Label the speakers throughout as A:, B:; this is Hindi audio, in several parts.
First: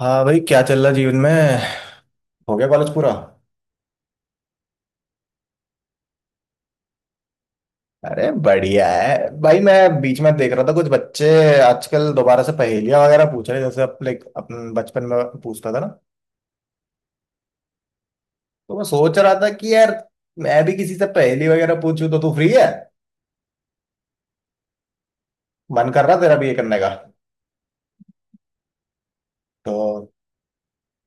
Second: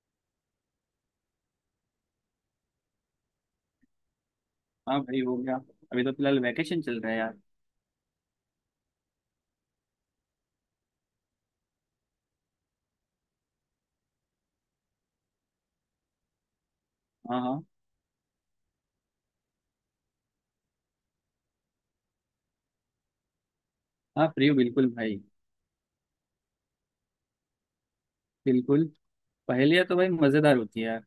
A: हाँ भाई, क्या चल रहा जीवन में। हो गया कॉलेज पूरा।
B: हाँ भाई हो गया। अभी तो फिलहाल वैकेशन चल रहा है यार।
A: अरे बढ़िया है भाई। मैं बीच में देख रहा था कुछ बच्चे आजकल दोबारा से पहेलियां वगैरह पूछ रहे हैं, जैसे अपने अपन बचपन में पूछता था ना।
B: हाँ हाँ।
A: तो मैं सोच रहा था कि यार, मैं भी किसी से पहेली वगैरह पूछूं, तो तू फ्री है?
B: हाँ फ्री हूँ बिल्कुल भाई।
A: मन कर रहा तेरा भी ये करने का?
B: बिल्कुल। पहेलियाँ तो भाई
A: तो
B: मज़ेदार होती है यार।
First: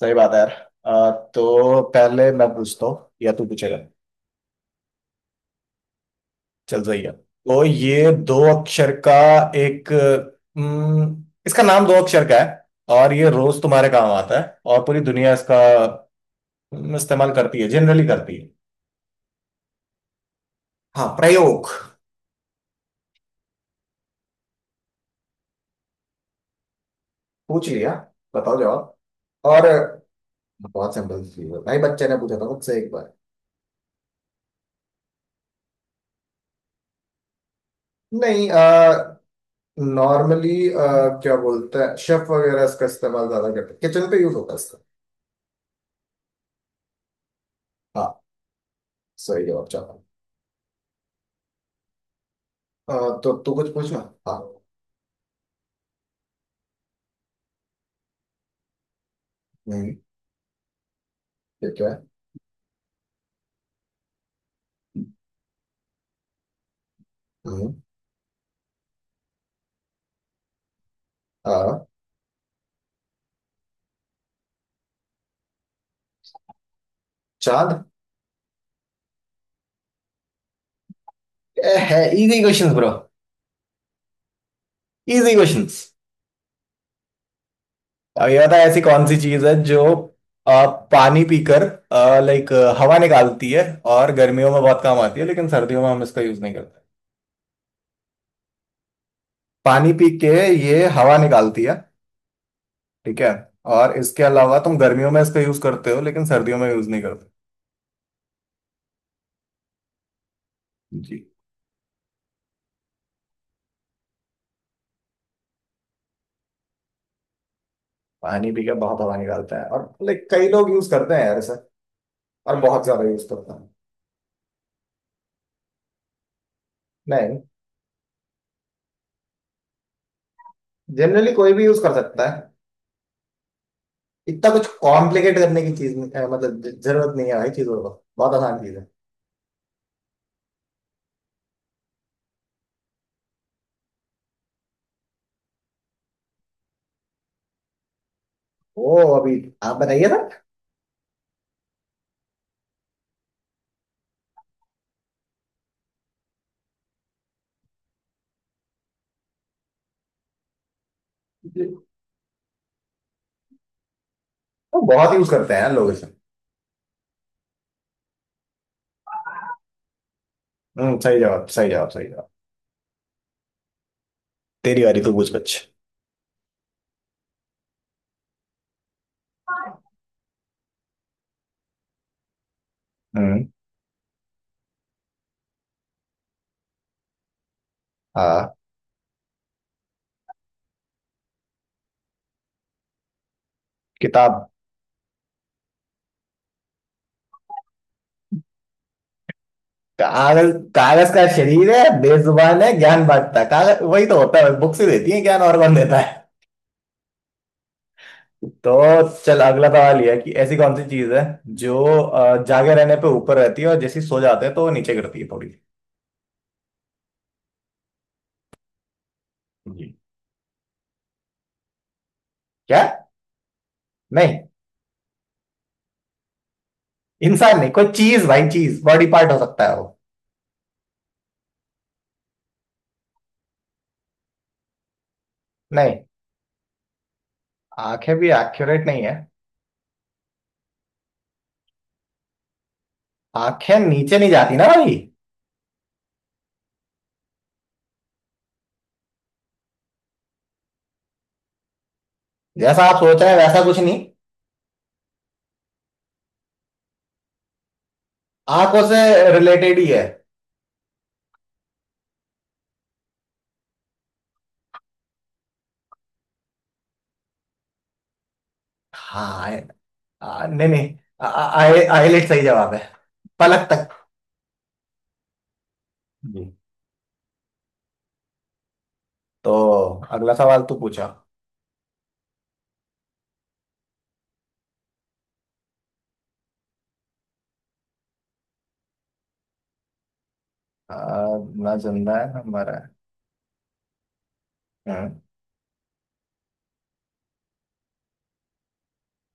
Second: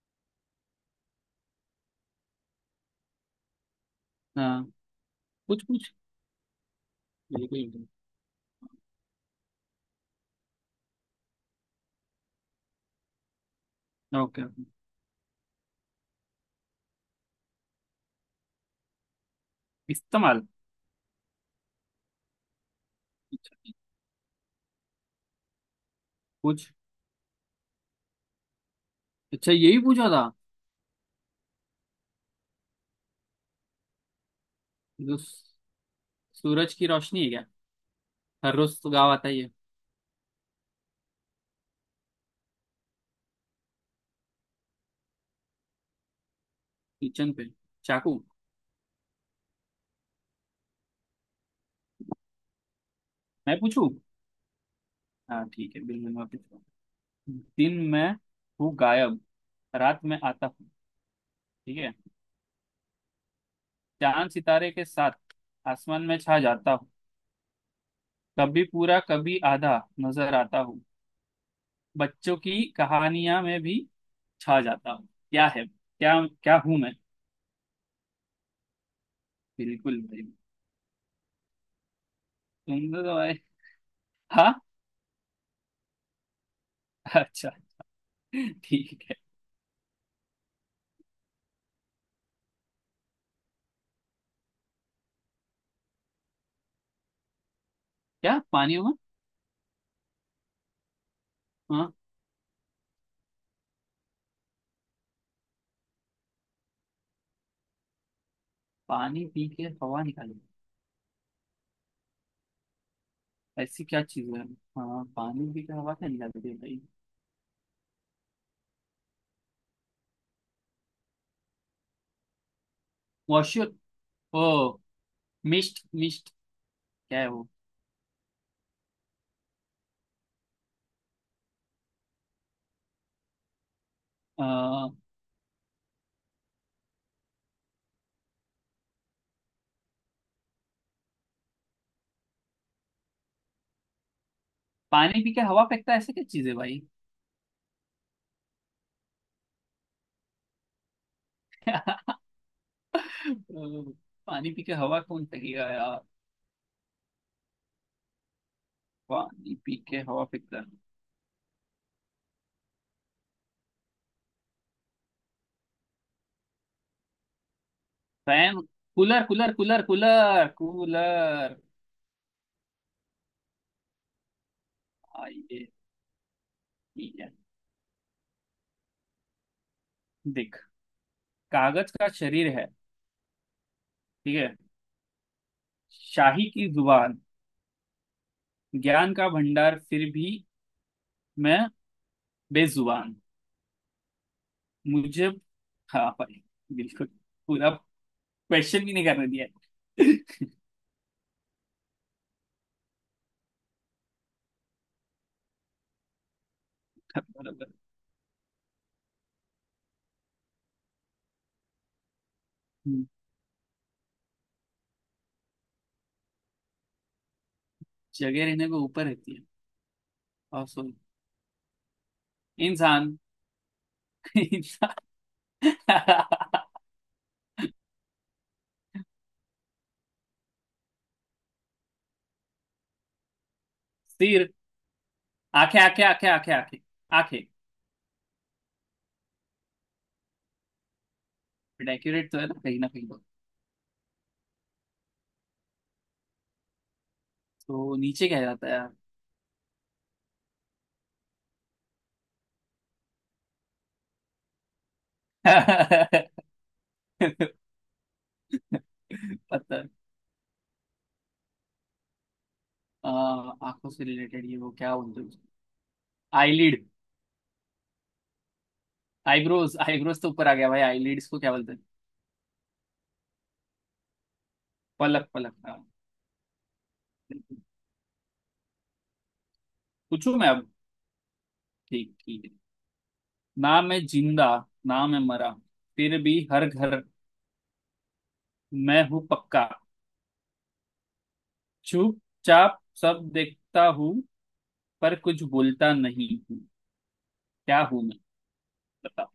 A: सही बात है यार। तो पहले मैं पूछता हूँ या तू पूछेगा?
B: हाँ। कुछ कुछ।
A: चल सही है, तो
B: बिल्कुल।
A: ये दो अक्षर का। एक। इसका नाम दो अक्षर का है, और ये रोज तुम्हारे काम आता
B: ओके
A: है,
B: ओके।
A: और पूरी दुनिया इसका इस्तेमाल करती है, जनरली करती है।
B: इस्तेमाल।
A: हाँ, प्रयोग।
B: अच्छा, कुछ।
A: पूछ लिया, बताओ जवाब।
B: अच्छा
A: और
B: यही पूछा था।
A: बहुत सिंपल चीज है भाई, बच्चे ने पूछा था मुझसे एक बार।
B: जो सू- सूरज की रोशनी है क्या?
A: नहीं।
B: हर रोज तो गाँव आता ही है।
A: नॉर्मली क्या बोलते हैं, शेफ वगैरह इसका इस्तेमाल ज्यादा करते हैं, किचन पे यूज होता है इसका।
B: किचन पे। चाकू।
A: हाँ, सही जवाब चाहता हूँ। तो तू
B: मैं
A: कुछ
B: पूछूं?
A: पूछना। हाँ।
B: हाँ ठीक है बिल्कुल मैं पूछूँ। दिन में हूँ गायब,
A: हम्म।
B: रात में आता हूँ।
A: ये
B: ठीक
A: क्या
B: है।
A: है?
B: चांद सितारे के साथ आसमान में छा जाता हूँ।
A: हम्म।
B: कभी पूरा कभी आधा नजर आता हूँ।
A: हाँ।
B: बच्चों की कहानियां में भी छा जाता हूँ। क्या है क्या, क्या हूँ मैं?
A: चांद।
B: बिल्कुल भाई।
A: है इजी क्वेश्चंस ब्रो।
B: तुम तो भाई। हाँ।
A: Easy questions.
B: अच्छा।
A: अब ये बताओ, ऐसी
B: ठीक
A: कौन सी
B: है।
A: चीज है जो आ, पानी पीकर, लाइक, हवा निकालती है, और गर्मियों में बहुत काम आती है लेकिन सर्दियों में हम इसका यूज नहीं करते।
B: क्या पानी हूँ
A: पानी पी के ये हवा निकालती
B: मैं?
A: है।
B: हाँ
A: ठीक है? और इसके अलावा तुम गर्मियों में इसका यूज करते हो लेकिन सर्दियों में यूज नहीं करते।
B: पानी पी के हवा निकाली,
A: जी।
B: ऐसी क्या चीज है। हाँ पानी पी के हवा क्या निकालती है भाई?
A: पानी पी के बहुत हवा निकालता है, और लाइक कई लोग यूज करते हैं यार इसे, और बहुत ज्यादा यूज करते हैं।
B: वॉशर? ओ मिस्ट मिस्ट। क्या है
A: नहीं।
B: वो?
A: जनरली कोई भी यूज कर सकता है।
B: अ,
A: इतना कुछ कॉम्प्लिकेट करने की चीज नहीं- मतलब जरूरत नहीं है भाई चीजों को, बहुत आसान चीज है।
B: पानी पी के हवा फेंकता है ऐसा क्या चीज है भाई?
A: ओ, अभी आप बताइए ना।
B: अ, पानी पी के हवा कौन फेंकेगा यार? पानी पी के हवा फेंकता है।
A: वो बहुत यूज करते हैं यार लोग इसे।
B: Fan? Cooler cooler cooler cooler
A: सही जवाब,
B: कूलर।
A: सही जवाब, सही जवाब। तेरी बारी, तू पूछ कुछ।
B: आइए। ठीक है। देख, कागज का शरीर है,
A: हम्म।
B: ठीक है, शाही की जुबान,
A: हाँ।
B: ज्ञान का भंडार फिर भी मैं बेजुबान।
A: किताब।
B: मुझे? हाँ भाई बिल्कुल। पूरा क्वेश्चन भी नहीं करने दिया है।
A: कागज कागज का शरीर है, बेजुबान है, ज्ञान बांटता है, कागज वही तो होता है, बुक्स ही देती है ज्ञान और कौन देता है।
B: बराबर।
A: तो चल, अगला सवाल ये है कि ऐसी कौन सी चीज है जो जागे रहने
B: हम्म,
A: पे ऊपर रहती है, और जैसे ही सो जाते हैं तो वो नीचे गिरती है थोड़ी।
B: जगह रहने को ऊपर रहती है
A: जी।
B: और सॉरी
A: क्या?
B: इंसान।
A: नहीं।
B: इंसान।
A: इंसान नहीं, कोई चीज भाई, चीज, बॉडी पार्ट हो सकता है वो।
B: सिर? आंखें
A: नहीं।
B: आंखें आंखें आंखें आंखें आंखें।
A: आंखें भी एक्यूरेट नहीं है।
B: डेकोरेट तो है ना, कहीं ना कहीं तो।
A: आंखें नीचे नहीं जाती ना भाई।
B: तो नीचे क्या जाता है यार?
A: जैसा आप सोच रहे हैं वैसा कुछ नहीं। आंखों से रिलेटेड ही
B: पता।
A: है।
B: आ, आंखों से रिलेटेड ये, वो क्या बोलते हैं? आईलिड?
A: हाँ
B: आईब्रोज आईब्रोज तो ऊपर आ
A: नहीं,
B: गया भाई,
A: नहीं।
B: आईलिड्स को क्या बोलते हैं?
A: आईलेट सही जवाब है, पलक तक।
B: पलक पलक हाँ।
A: जी। तो अगला
B: पूछू मैं
A: सवाल
B: अब।
A: तू पूछा।
B: ठीक ठीक है। ना मैं जिंदा, ना मैं मरा, फिर भी हर घर मैं हूँ पक्का।
A: आ, ना जिंदा है ना मरा
B: चुपचाप
A: है।
B: सब देखता हूँ पर
A: हम्म।
B: कुछ बोलता नहीं हूँ। क्या हूँ मैं? बताओ।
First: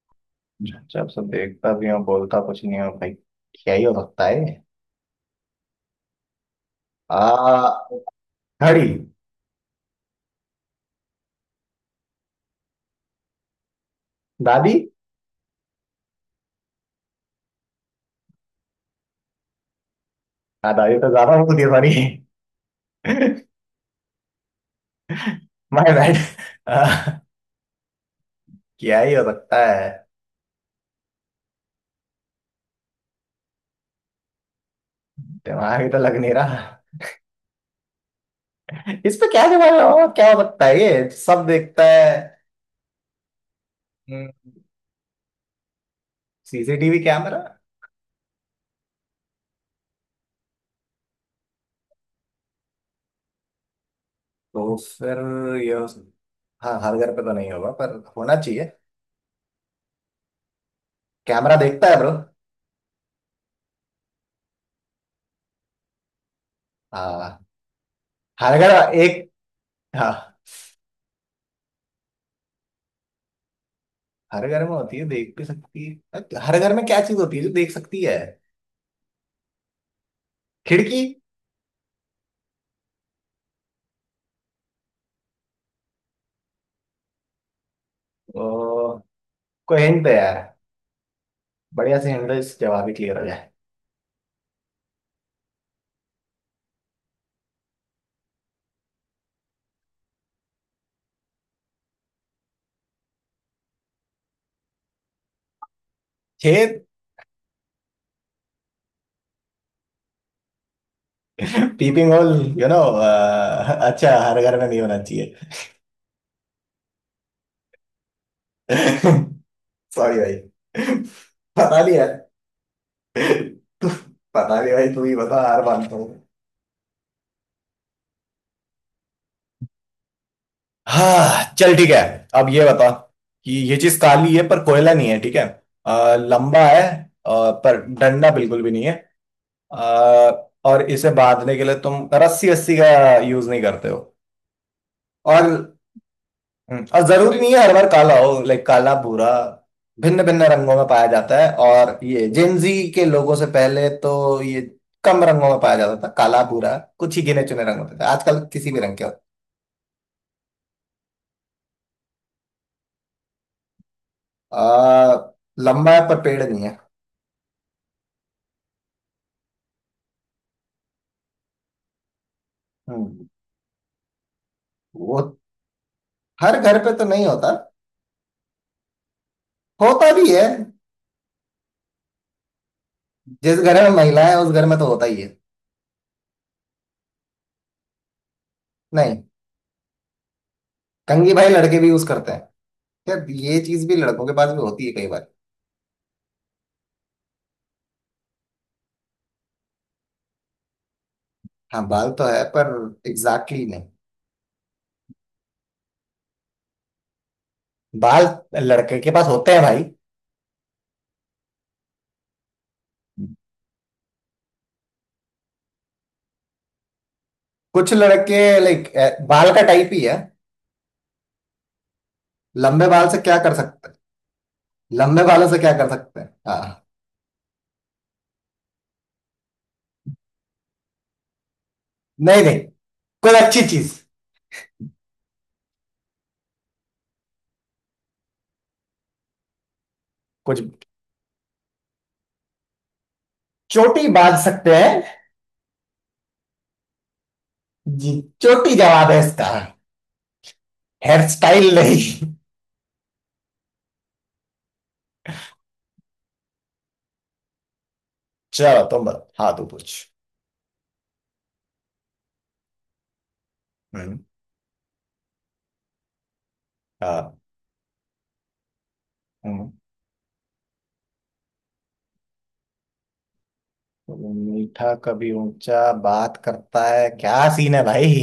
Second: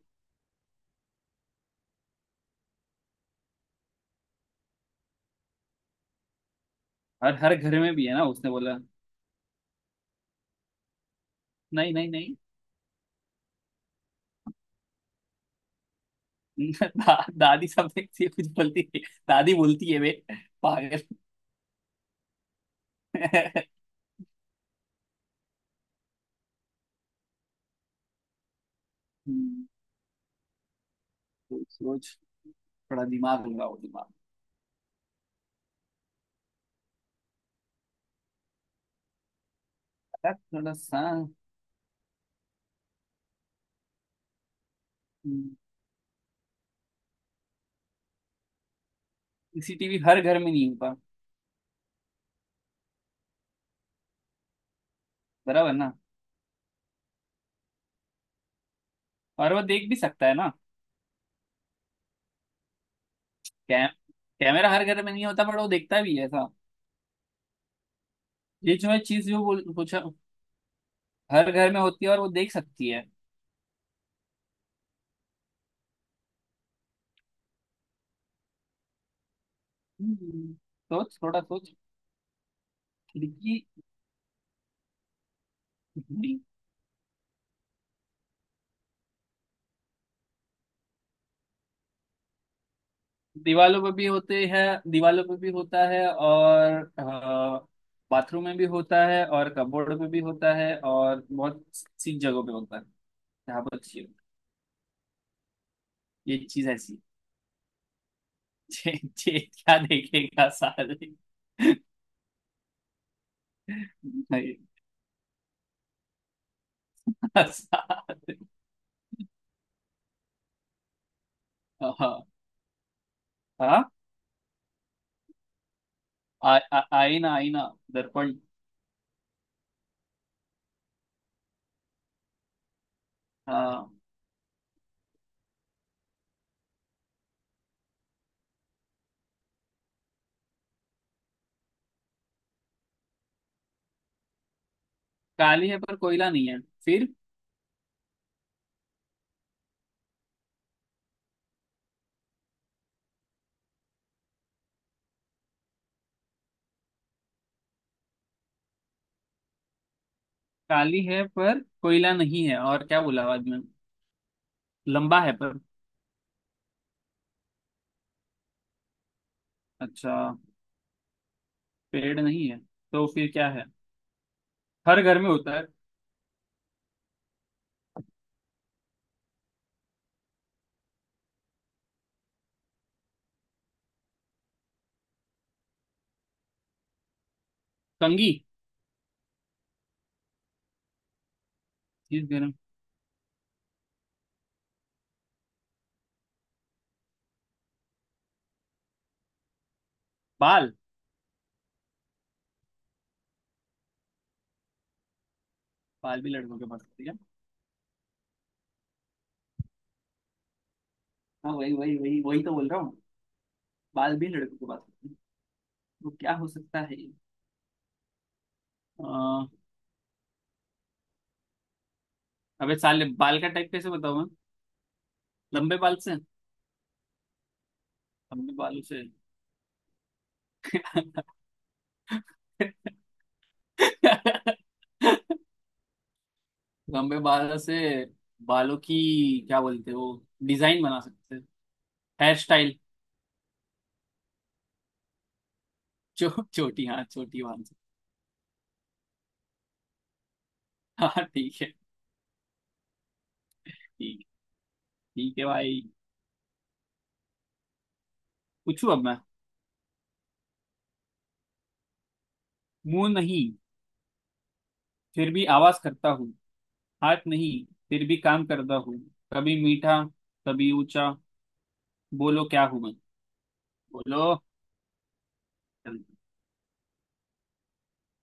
A: जब से देखता भी हूँ, बोलता कुछ नहीं हूँ भाई। क्या ही हो सकता है।
B: हर हर घर
A: आ
B: में भी है ना उसने बोला।
A: घड़ी।
B: नहीं नहीं नहीं।
A: दादी।
B: दादी समथिंग से कुछ बोलती है। दादी बोलती है वे,
A: हाँ दादी
B: पागल।
A: तो ज्यादा बोलती है, सॉरी। My bad. क्या ही हो
B: हम्म,
A: सकता है।
B: सोच सोच, थोड़ा दिमाग लगाओ दिमाग।
A: दिमाग ही तो लग नहीं रहा। इस पे क्या दिमाग लगा, क्या
B: अगर
A: हो सकता
B: थोड़ा
A: है
B: सा।
A: ये सब देखता है।
B: हम्म,
A: सीसीटीवी कैमरा।
B: सीसीटीवी हर घर में नहीं होता।
A: तो फिर।
B: बराबर
A: ये हो
B: ना।
A: सक- हाँ, हर घर पे तो नहीं होगा पर होना चाहिए।
B: और वो देख भी सकता है ना।
A: कैमरा देखता है ब्रो।
B: कै, कैमरा हर घर में नहीं होता, बट वो देखता भी है ऐसा।
A: हाँ। हर
B: ये जो
A: घर।
B: है
A: एक।
B: चीज जो बोल पूछा,
A: हाँ।
B: हर घर में होती है और वो देख सकती है।
A: हर घर में होती है, देख भी सकती है, हर घर में क्या चीज होती है जो देख सकती है? खिड़की।
B: सोच थोड़ा सोच। खिड़की?
A: ओ, कोई हिंट है यार, बढ़िया से हिंट, जवाब ही क्लियर हो जाए।
B: दीवालों पे भी होते हैं। दीवालों पे भी होता है, और अ, बाथरूम में भी होता है, और कपबोर्ड पे भी होता है, और बहुत सी जगहों पे होता है। यहाँ पर चाहिए ये चीज
A: छेद।
B: ऐसी। जे, जे क्या देखेगा सारे नहीं,
A: पीपिंग होल यू नो अच्छा, हर घर में नहीं होना चाहिए।
B: सारे।
A: सॉरी भाई, पता
B: हाँ
A: नहीं यार।
B: हाँ।
A: तू, पता नहीं भाई, तू ही बता, हार मानता हूँ।
B: आईना आईना, दर्पण।
A: हाँ चल ठीक है। अब ये बता कि ये
B: हाँ।
A: चीज काली है पर कोयला नहीं है, ठीक है? लंबा है, पर डंडा बिल्कुल भी नहीं है, और इसे बांधने के लिए तुम रस्सी रस्सी का यूज नहीं करते हो।
B: काली
A: और
B: है पर कोयला नहीं है?
A: और
B: फिर
A: जरूरी नहीं है हर बार काला हो, लाइक काला भूरा, भिन्न भिन्न रंगों में पाया जाता है, और ये जेंजी के लोगों से पहले तो ये कम रंगों में पाया जाता था, काला भूरा कुछ ही गिने चुने रंग होते थे, आजकल किसी भी रंग के होते
B: काली है पर कोयला नहीं है, और क्या बोला बाद में?
A: हैं।
B: लंबा है पर?
A: लंबा है पर पेड़ नहीं है।
B: अच्छा, पेड़ नहीं है। तो
A: हम्म।
B: फिर क्या है? हर
A: वो,
B: घर में होता है?
A: हर घर पे तो नहीं होता, होता भी है, जिस घर में महिला है उस घर में तो होता ही है।
B: कंघी?
A: नहीं। कंघी? भाई लड़के भी यूज
B: जिस
A: करते
B: घर
A: हैं।
B: में
A: यार ये चीज भी लड़कों के पास भी होती है कई बार।
B: बाल?
A: हाँ बाल तो है, पर एग्जैक्टली नहीं।
B: बाल भी लड़कों के पास होती है।
A: बाल लड़के के पास होते हैं भाई।
B: हाँ वही वही वही वही तो बोल रहा हूँ। बाल भी लड़कों के पास होते हैं, तो क्या हो सकता है ये?
A: कुछ लड़के, लाइक,
B: आ,
A: बाल का टाइप ही है।
B: अबे
A: लंबे
B: साले
A: बाल से क्या
B: बाल का
A: कर
B: टाइप
A: सकते
B: कैसे
A: हैं,
B: बताऊं मैं?
A: लंबे बालों से क्या
B: लंबे
A: कर
B: बाल से,
A: सकते हैं, हाँ?
B: लंबे बालों से।
A: नहीं, नहीं, कोई अच्छी चीज।
B: लंबे बालों से बालों की क्या बोलते हैं वो
A: कुछ,
B: डिजाइन बना सकते हैं? Hair style?
A: चोटी बांध सकते हैं।
B: चो, चोटी हाँ चोटी बांध सकते
A: जी, चोटी जवाब है इसका,
B: हैं। हाँ
A: हेयर
B: ठीक
A: स्टाइल
B: है।
A: नहीं।
B: ठीक। ठीक है भाई।
A: चलो
B: पूछू अब
A: तुम
B: मैं।
A: बताओ, हाँ तू पूछ।
B: मुंह नहीं
A: हम्म।
B: फिर भी आवाज करता हूँ, हाथ
A: हाँ।
B: नहीं फिर भी काम करता हूँ। कभी
A: हम्म।
B: मीठा, कभी ऊंचा। बोलो क्या हूं मैं, बोलो।
A: कभी मीठा कभी ऊंचा बात करता है, क्या सीन है भाई।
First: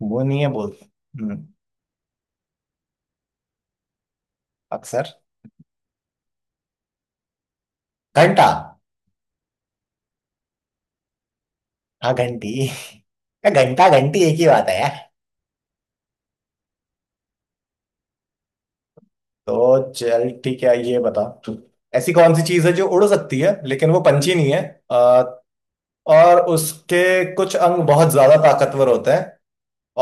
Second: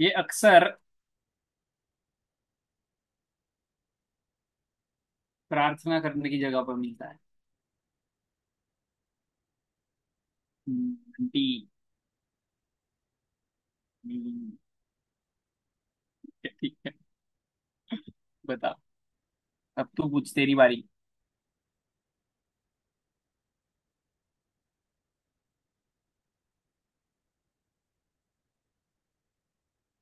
B: ये
A: वो नहीं है
B: अक्सर
A: बोलते। हम्म, अक्सर।
B: प्रार्थना करने की जगह पर मिलता है।
A: घंटा।
B: आंटी।
A: हाँ घंटी, या घंटा घंटी एक ही
B: हम्म,
A: बात है यार।
B: ठीक है। बता। अब
A: तो
B: तू
A: चल
B: पूछ, तेरी
A: ठीक है,
B: बारी।
A: ये बता तू, ऐसी कौन सी चीज है जो उड़ सकती है लेकिन वो पंछी नहीं है, अ, और उसके कुछ अंग बहुत ज्यादा ताकतवर होते हैं,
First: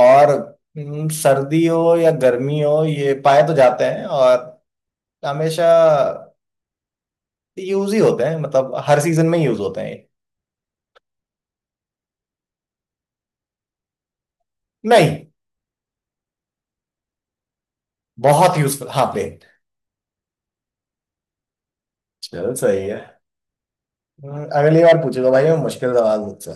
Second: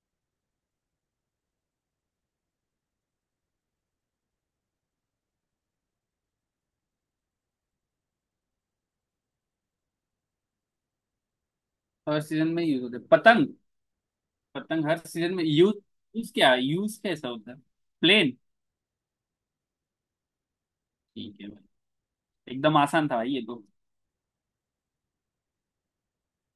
A: और सर्दी हो या गर्मी हो ये पाए तो जाते हैं, और हमेशा यूज ही होते हैं, मतलब हर सीजन में यूज होते हैं ये।
B: हर सीजन में यूज होते, पतंग? पतंग हर
A: नहीं।
B: सीजन में यूज। यूज क्या यूज कैसा होता है? प्लेन?
A: बहुत यूजफुल, हाँ प्लेन।
B: ठीक है भाई।
A: चल
B: एकदम
A: सही
B: आसान था
A: है।
B: भाई ये तो।
A: अगली बार पूछेगा भाई मैं मुश्किल सवाल मुझसे।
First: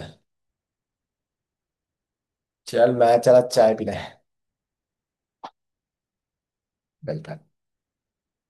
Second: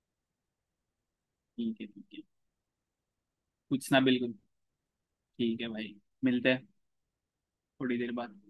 B: ठीक है ठीक है।
A: चल मैं चला चाय पीने।
B: पूछना बिल्कुल। ठीक है भाई, मिलते हैं
A: है।
B: थोड़ी देर बाद।